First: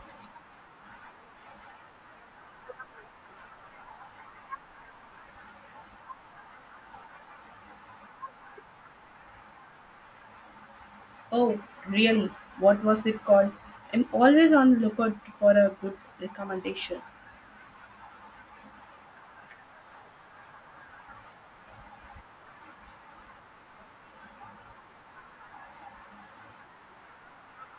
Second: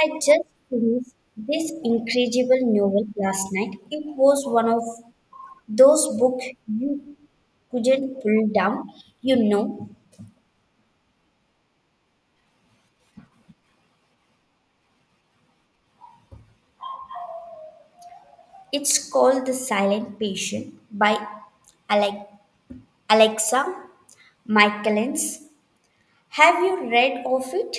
I just finished this incredible novel last night. It was one of those books you couldn't pull down. You know, Oh, really? What was it called? I'm always on lookout for a good recommendation. it's called The Silent Patient by Ale- Alexa Michaelis. Have you read of it?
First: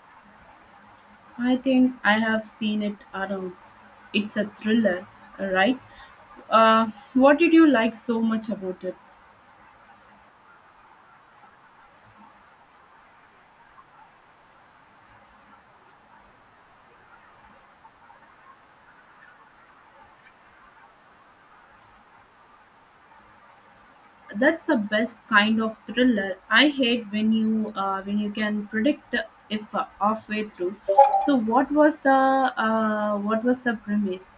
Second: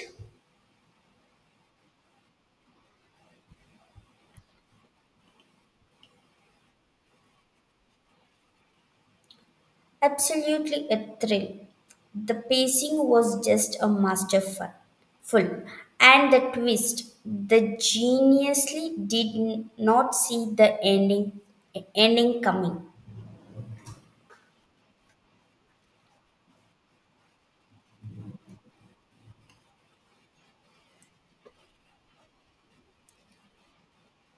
I think I have seen it around. It's a thriller, right? Uh, what did you like so much about it? Absolutely a thrill. The pacing was just a masterful, full, and the twist. The geniusly not see the ending coming. That's the best kind of thriller. I hate when you when you can predict if halfway through. So what was the premise?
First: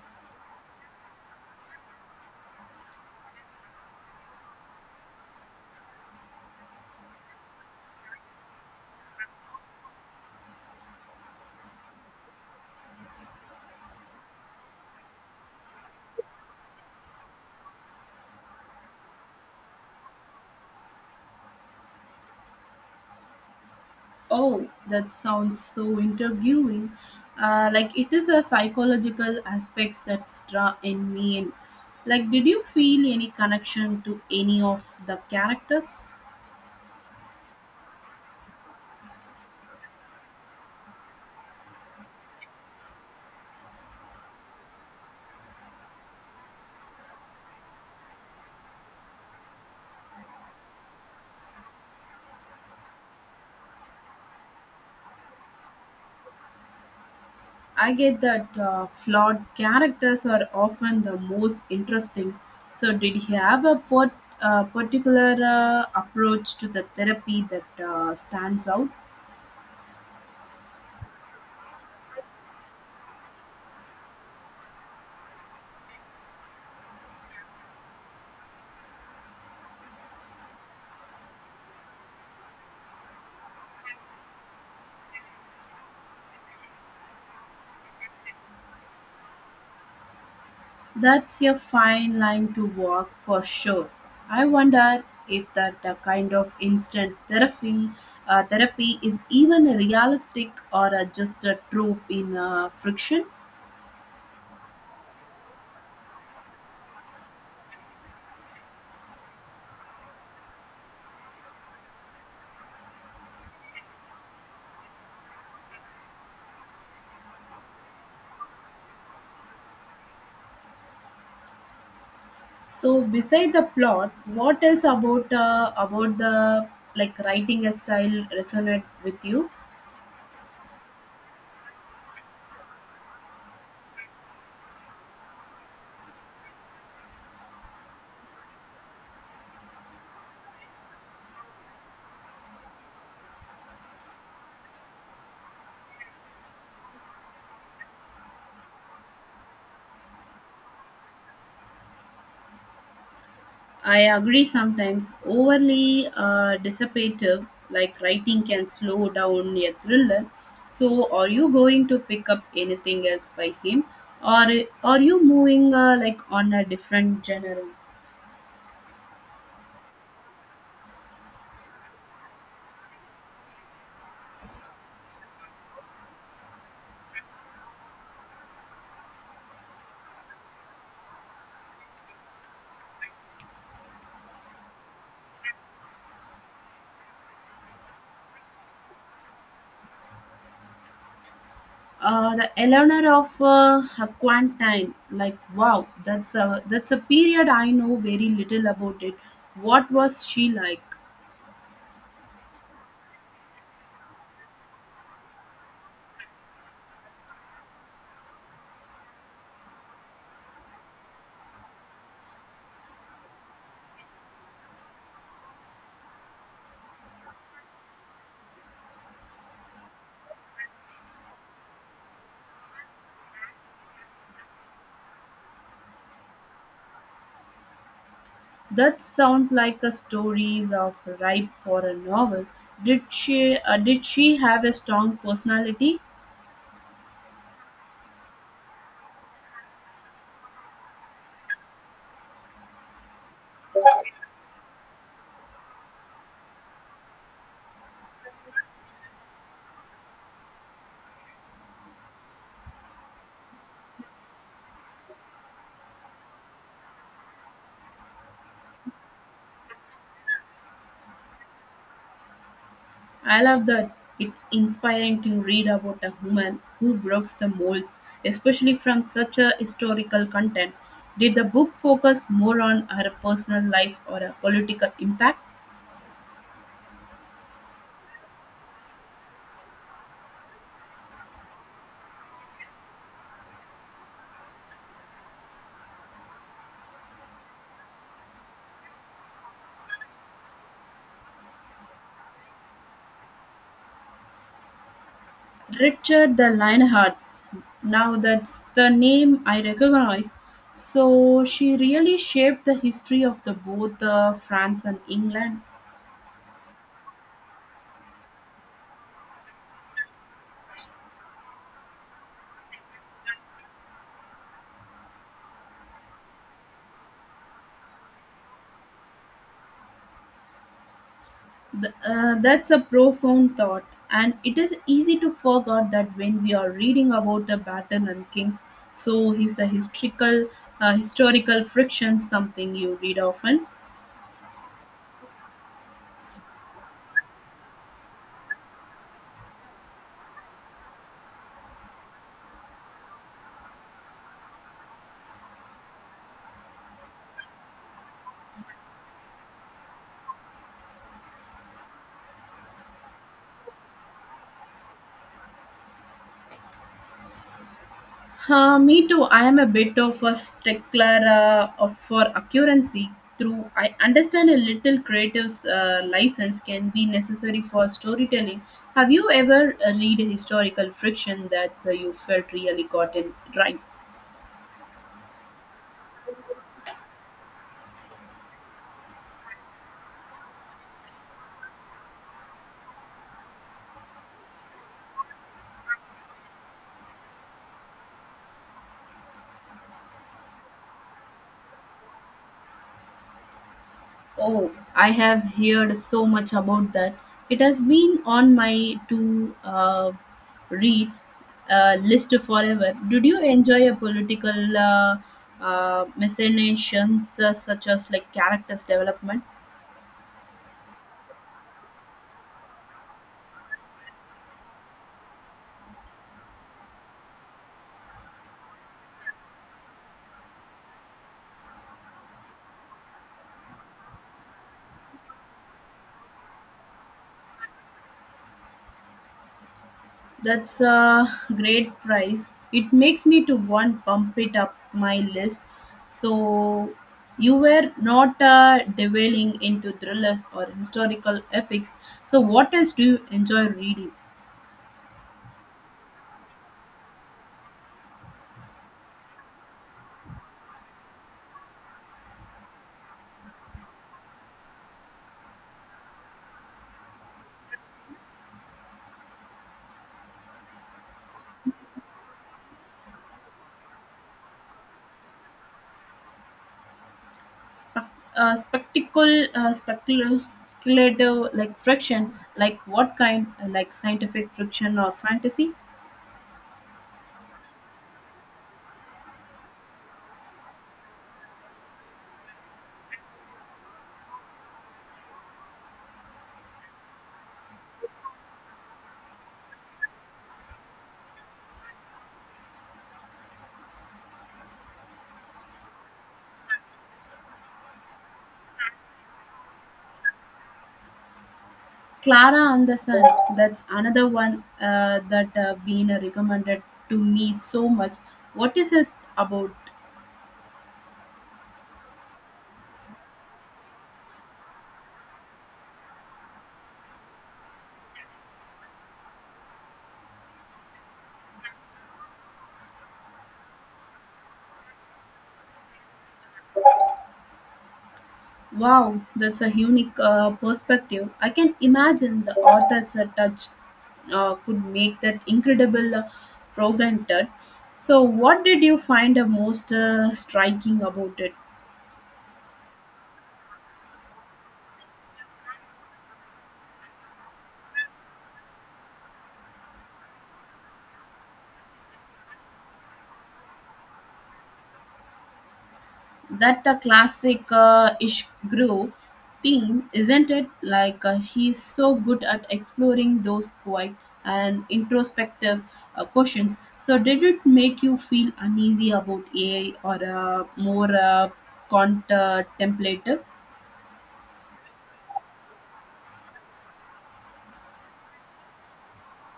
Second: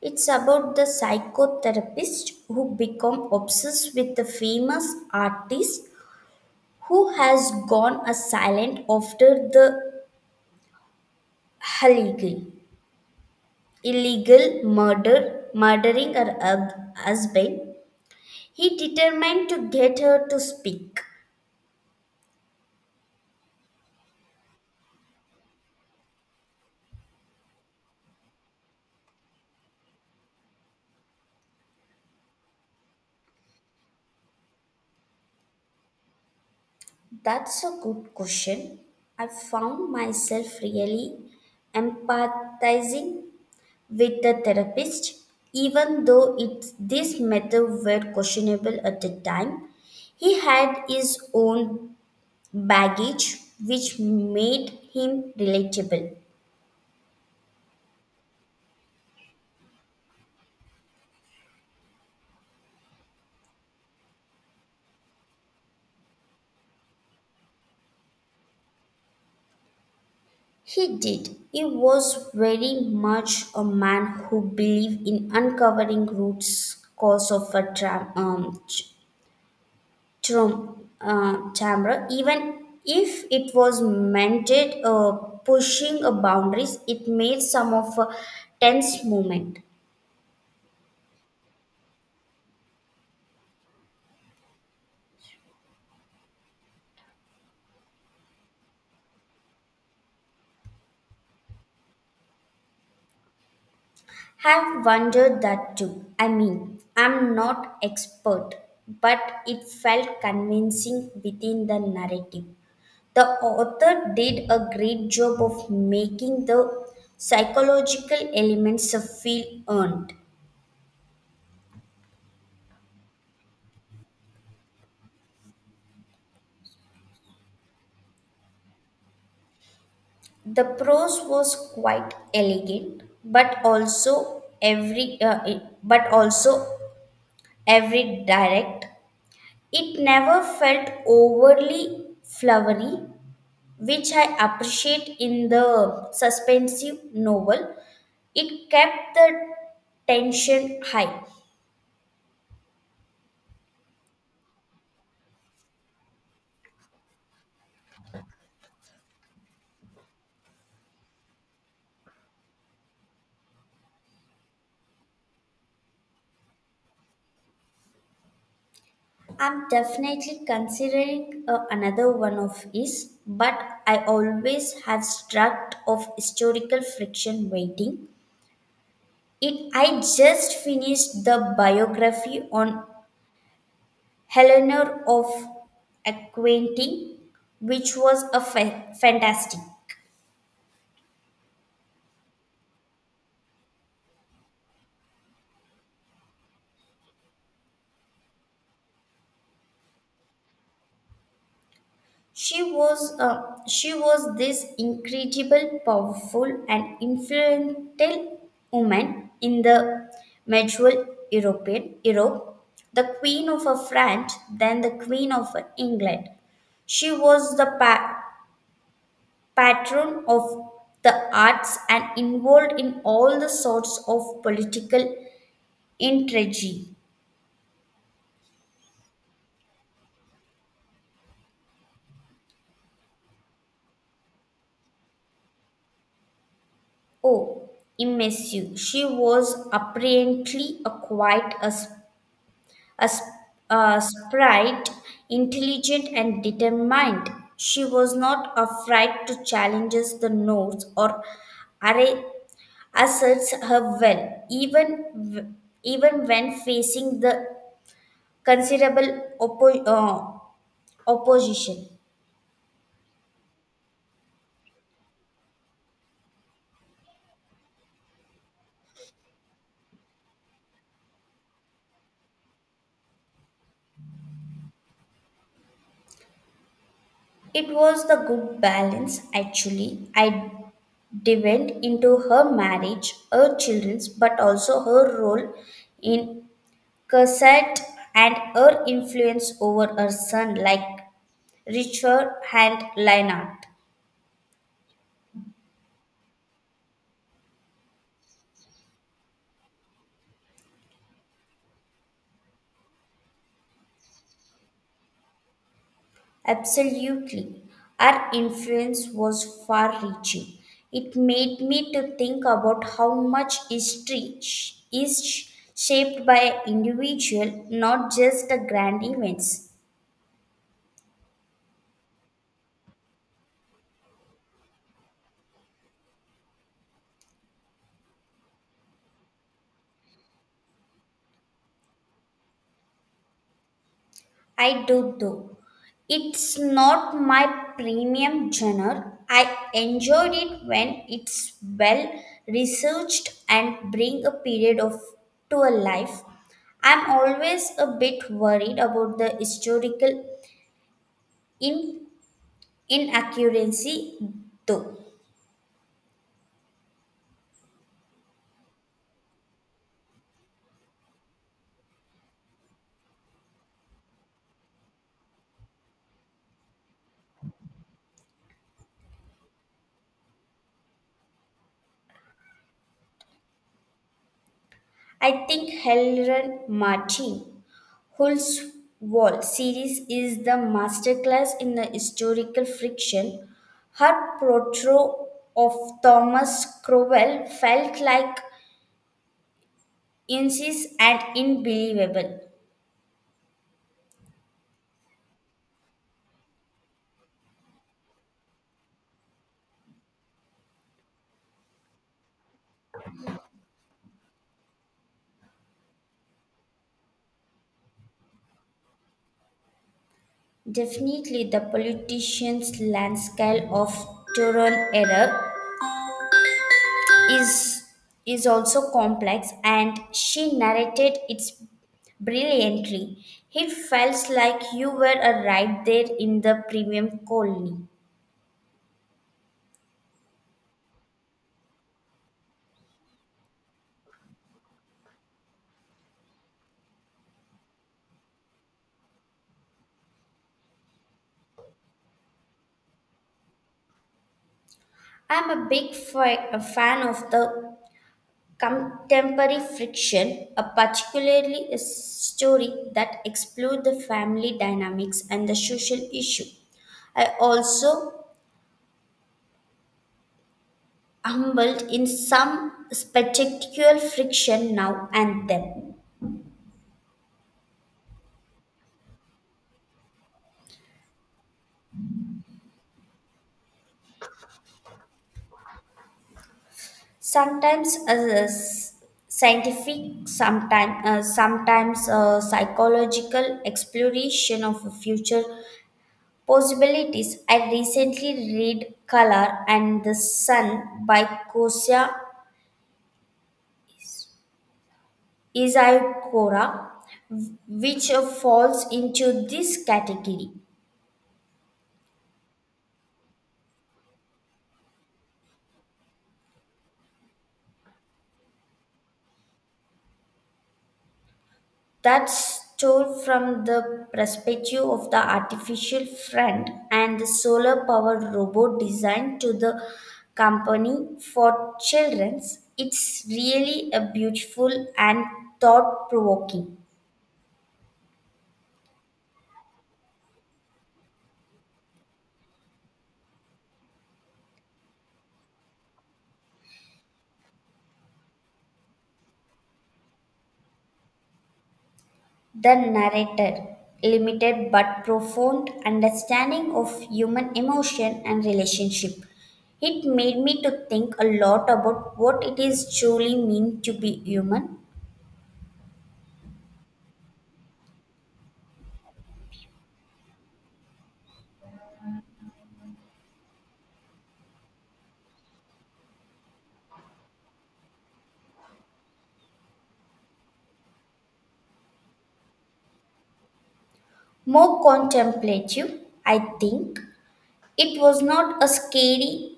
It's about the psychotherapist who become obsessed with the famous artist who has gone a silent after the illegal illegal murdering her husband. He determined to get her to speak. Oh, that sounds so intriguing. Like it is a psychological aspects that's draw in me. In. Like, did you feel any connection to any of the characters? That's a good question. I found myself really empathizing with the therapist, even though it, this method were questionable at the time. He had his own baggage, which made him relatable. I get that flawed characters are often the most interesting. So, did he have a particular approach to the therapy that stands out? He did. He was very much a man who believed in uncovering roots cause of a True, Tamra, even if it was meant it, pushing boundaries, it made some of a tense moment. That's a fine line to walk for sure. I wonder if that the kind of instant therapy is even a realistic or a, just a trope in friction. Have wondered that too. I mean, I'm not expert, but it felt convincing within the narrative. The author did a great job of making the psychological elements feel earned. So beside the plot, what else about the like writing a style resonate with you? The prose was quite elegant, but also every direct. It never felt overly flowery, which I appreciate in the suspensive novel. It kept the tension high. I agree sometimes overly dissipative, like writing can slow down a thriller. So, are you going to pick up anything else by him, or are you moving like on a different genre? I'm definitely considering another one of his, but I always have struck of historical fiction waiting. It, I just finished the biography on Eleanor of Aquitaine, which was a fantastic. The Eleanor of Aquantine, like wow, that's a period I know very little about it. What was she like? She was this incredible, powerful, and influential woman in the medieval Europe, the queen of France, then the queen of England. She was the patron of the arts and involved in all the sorts of political intrigue. That sounds like a stories of ripe for a novel. Did she have a strong personality? Oh, immersive. She was apparently a quite a, s- a s- a sprite, intelligent and determined. She was not afraid to challenge the notes or array asserts her well, even when facing the considerable opposition. I love that. It's inspiring to read about a woman who breaks the molds, especially from such a historical content. Did the book focus more on her personal life or a political impact? It was the good balance actually. I dived into her marriage, her children's, but also her role in Cassette and her influence over her son like Richard and Leonard. Richard the Lionheart. Now that's the name I recognize. So she really shaped the history of the both France and England. Absolutely. Our influence was far reaching. It made me to think about how much history sh- is sh- shaped by an individual, not just the grand events. That's a profound thought, and it is easy to forget that when we are reading about the battle and kings. So is the historical friction something you read often? I do though. It's not my premium genre. I enjoyed it when it's well researched and bring a period of to a life. I'm always a bit worried about the historical In inaccuracy, though. Me too. I am a bit of a stickler for accuracy. Through I understand a little creative license can be necessary for storytelling. Have you ever read a historical fiction that you felt really got it right? I think Helen Martin Wall series is the masterclass in the historical friction. Her portrayal of Thomas Cromwell felt like incisive and unbelievable. Oh, I have heard so much about that. It has been on my to read list forever. Did you enjoy a political machinations such as like characters development? Definitely the politician's landscape of Turon era is is also complex and she narrated it brilliantly. It felt like you were a right there in the premium colony. That's a great prize. It makes me to want bump it up my list. So you were not delving into thrillers or historical epics. So what else do you enjoy reading? I'm a fan of the contemporary fiction, a particularly a story that explore the family dynamics and the social issue. I also humbled in some spectacular friction now and then. spe- Speculative like friction, like what kind? Like scientific friction or fantasy. Sometimes s- scientific, sometimes psychological exploration of future possibilities. I recently read Color and the Sun by Kosia Isayakora, which falls into this category. Clara and the Sun, that's another one that been recommended to me so much. What is it about? That's told from the perspective of the artificial friend and the solar powered robot designed to the company for children. It's really a beautiful and thought provoking. Wow, that's a unique perspective. I can imagine the author's touch could make that incredible program turn. So, what did you find the most striking about it? The narrator, limited but profound understanding of human emotion and relationship. It made me to think a lot about what it is truly mean to be human. That a classic Ishgro theme, isn't it? He's so good at exploring those quiet and introspective questions. So, did it make you feel uneasy about AI or more contemplative? More contemplative, I think. It was not a scary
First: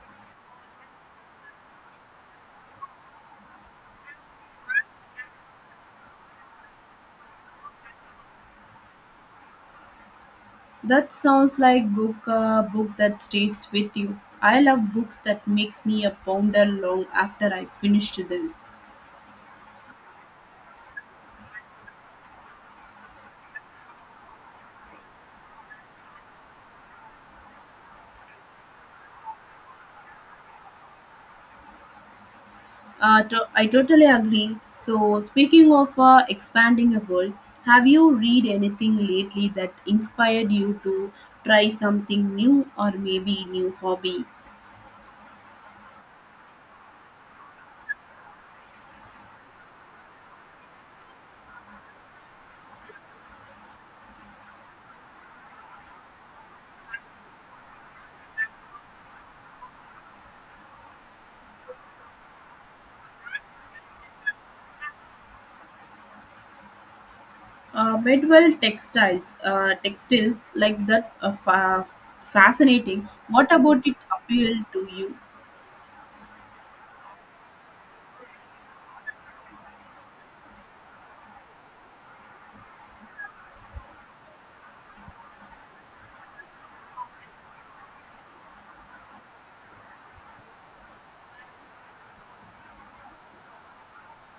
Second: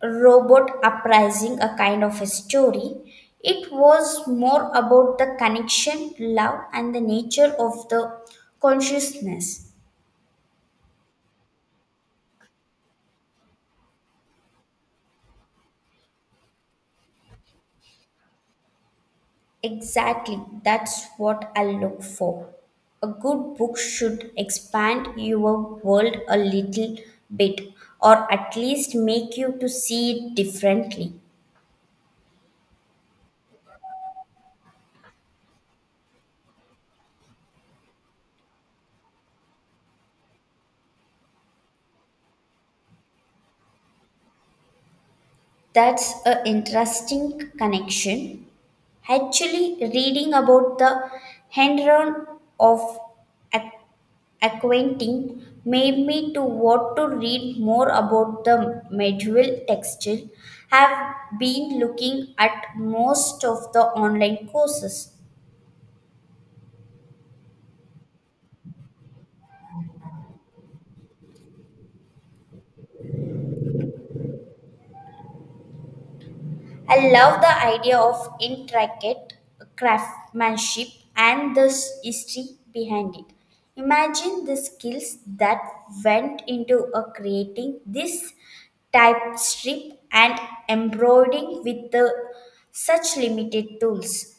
robot uprising, a kind of a story. It was more about the connection, love, and the nature of the consciousness. That sounds like book that stays with you. I love books that makes me a ponder long after I finished them. Exactly, that's what I look for. A good book should expand your world a little bit or at least make you to see it differently. I totally agree. So, speaking of expanding a world, have you read anything lately that inspired you to try something new or maybe new hobby? That's a interesting connection. Actually, reading about the Henron of Ac- Aquentin made me to want to read more about the medieval textile. Have been looking at most of the online courses. Bedwell textiles, textiles like that are fascinating. What about it appealed to you? I love the idea of intricate craftsmanship and history behind it. Imagine the skills that went into creating this type strip and embroidering with the, such limited tools.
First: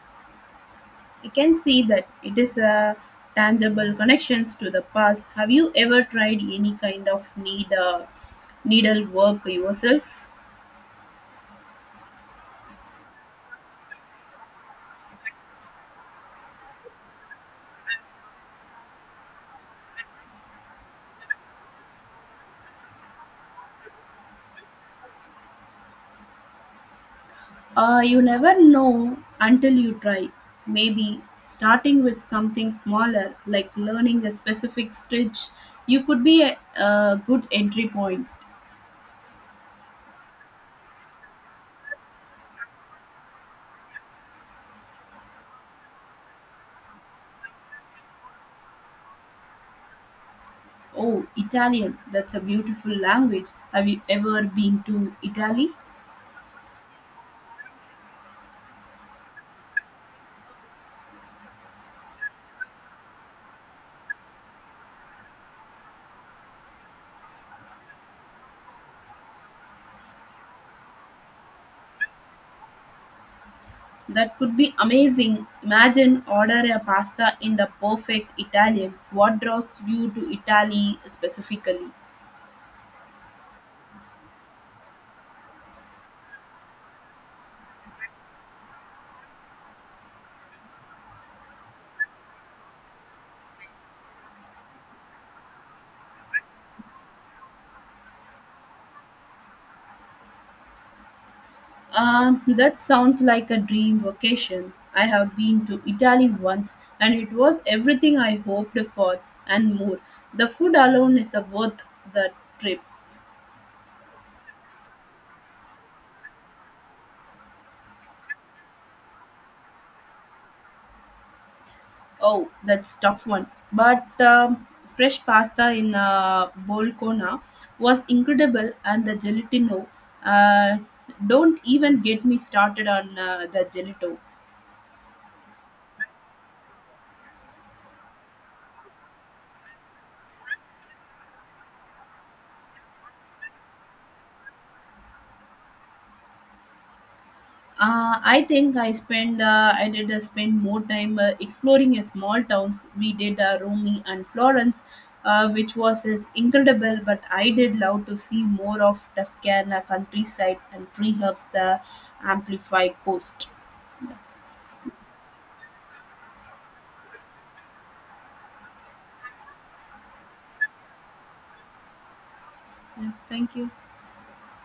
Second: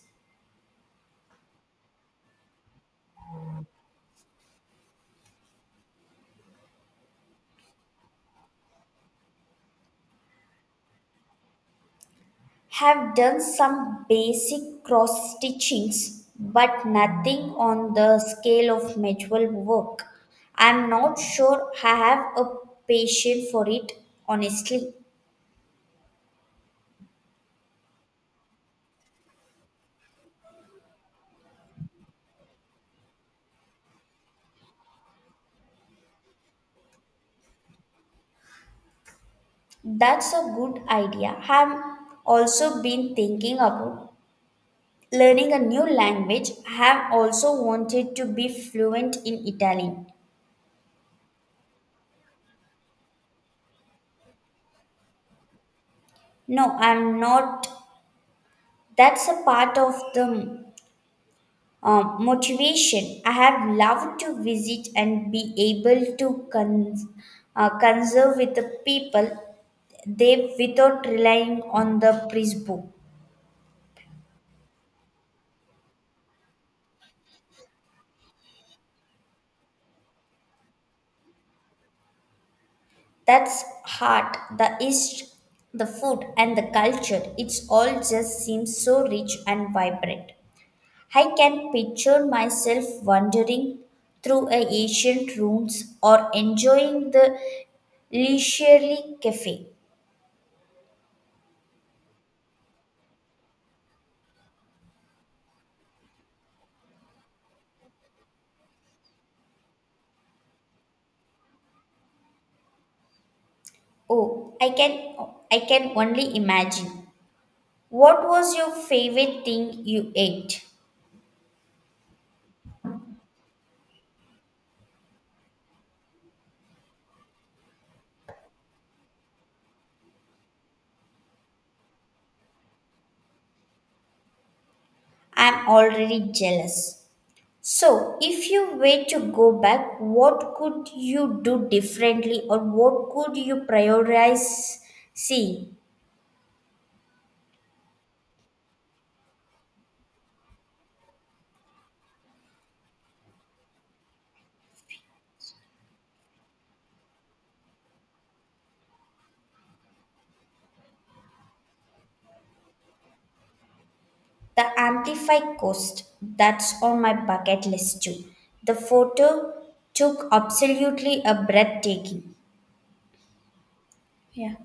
I can see that it is a tangible connections to the past. Have you ever tried any kind of needle work yourself? Have done some basic cross stitchings, but nothing on the scale of medieval work. I'm not sure I have a patience for it, honestly. You never know until you try. Maybe starting with something smaller, like learning a specific stitch, you could be a good entry point. That's a good idea. I've also been thinking about learning a new language. I have also wanted to be fluent in Italian. Oh, Italian, that's a beautiful language. Have you ever been to Italy? No, I'm not. That's a part of the motivation. I have loved to visit and be able to conserve with the people they without relying on the Prisbo. That could be amazing. Imagine order a pasta in the perfect Italian. What draws you to Italy specifically? That's heart, the East, the food, and the culture. It's all just seems so rich and vibrant. I can picture myself wandering through a ancient ruins or enjoying the leisurely cafe. That sounds like a dream vacation. I have been to Italy once and it was everything I hoped for and more. The food alone is a worth the trip. Oh, I can only imagine. What was your favorite thing you ate? Oh, that's tough one. But fresh pasta in Bolcona was incredible and the gelatino. Uh, don't even get me started on the gelato. I'm already jealous. So, if you were to go back, what could you do differently or what could you prioritize? See. I think I did spend more time exploring a small towns. We did Rome and Florence, which was it's incredible. But I did love to see more of Tuscana countryside and perhaps the Amplify coast. Yeah. The Amplify Coast, that's on my bucket list too. The photo took absolutely a breathtaking. Yeah. Thank you. Yeah.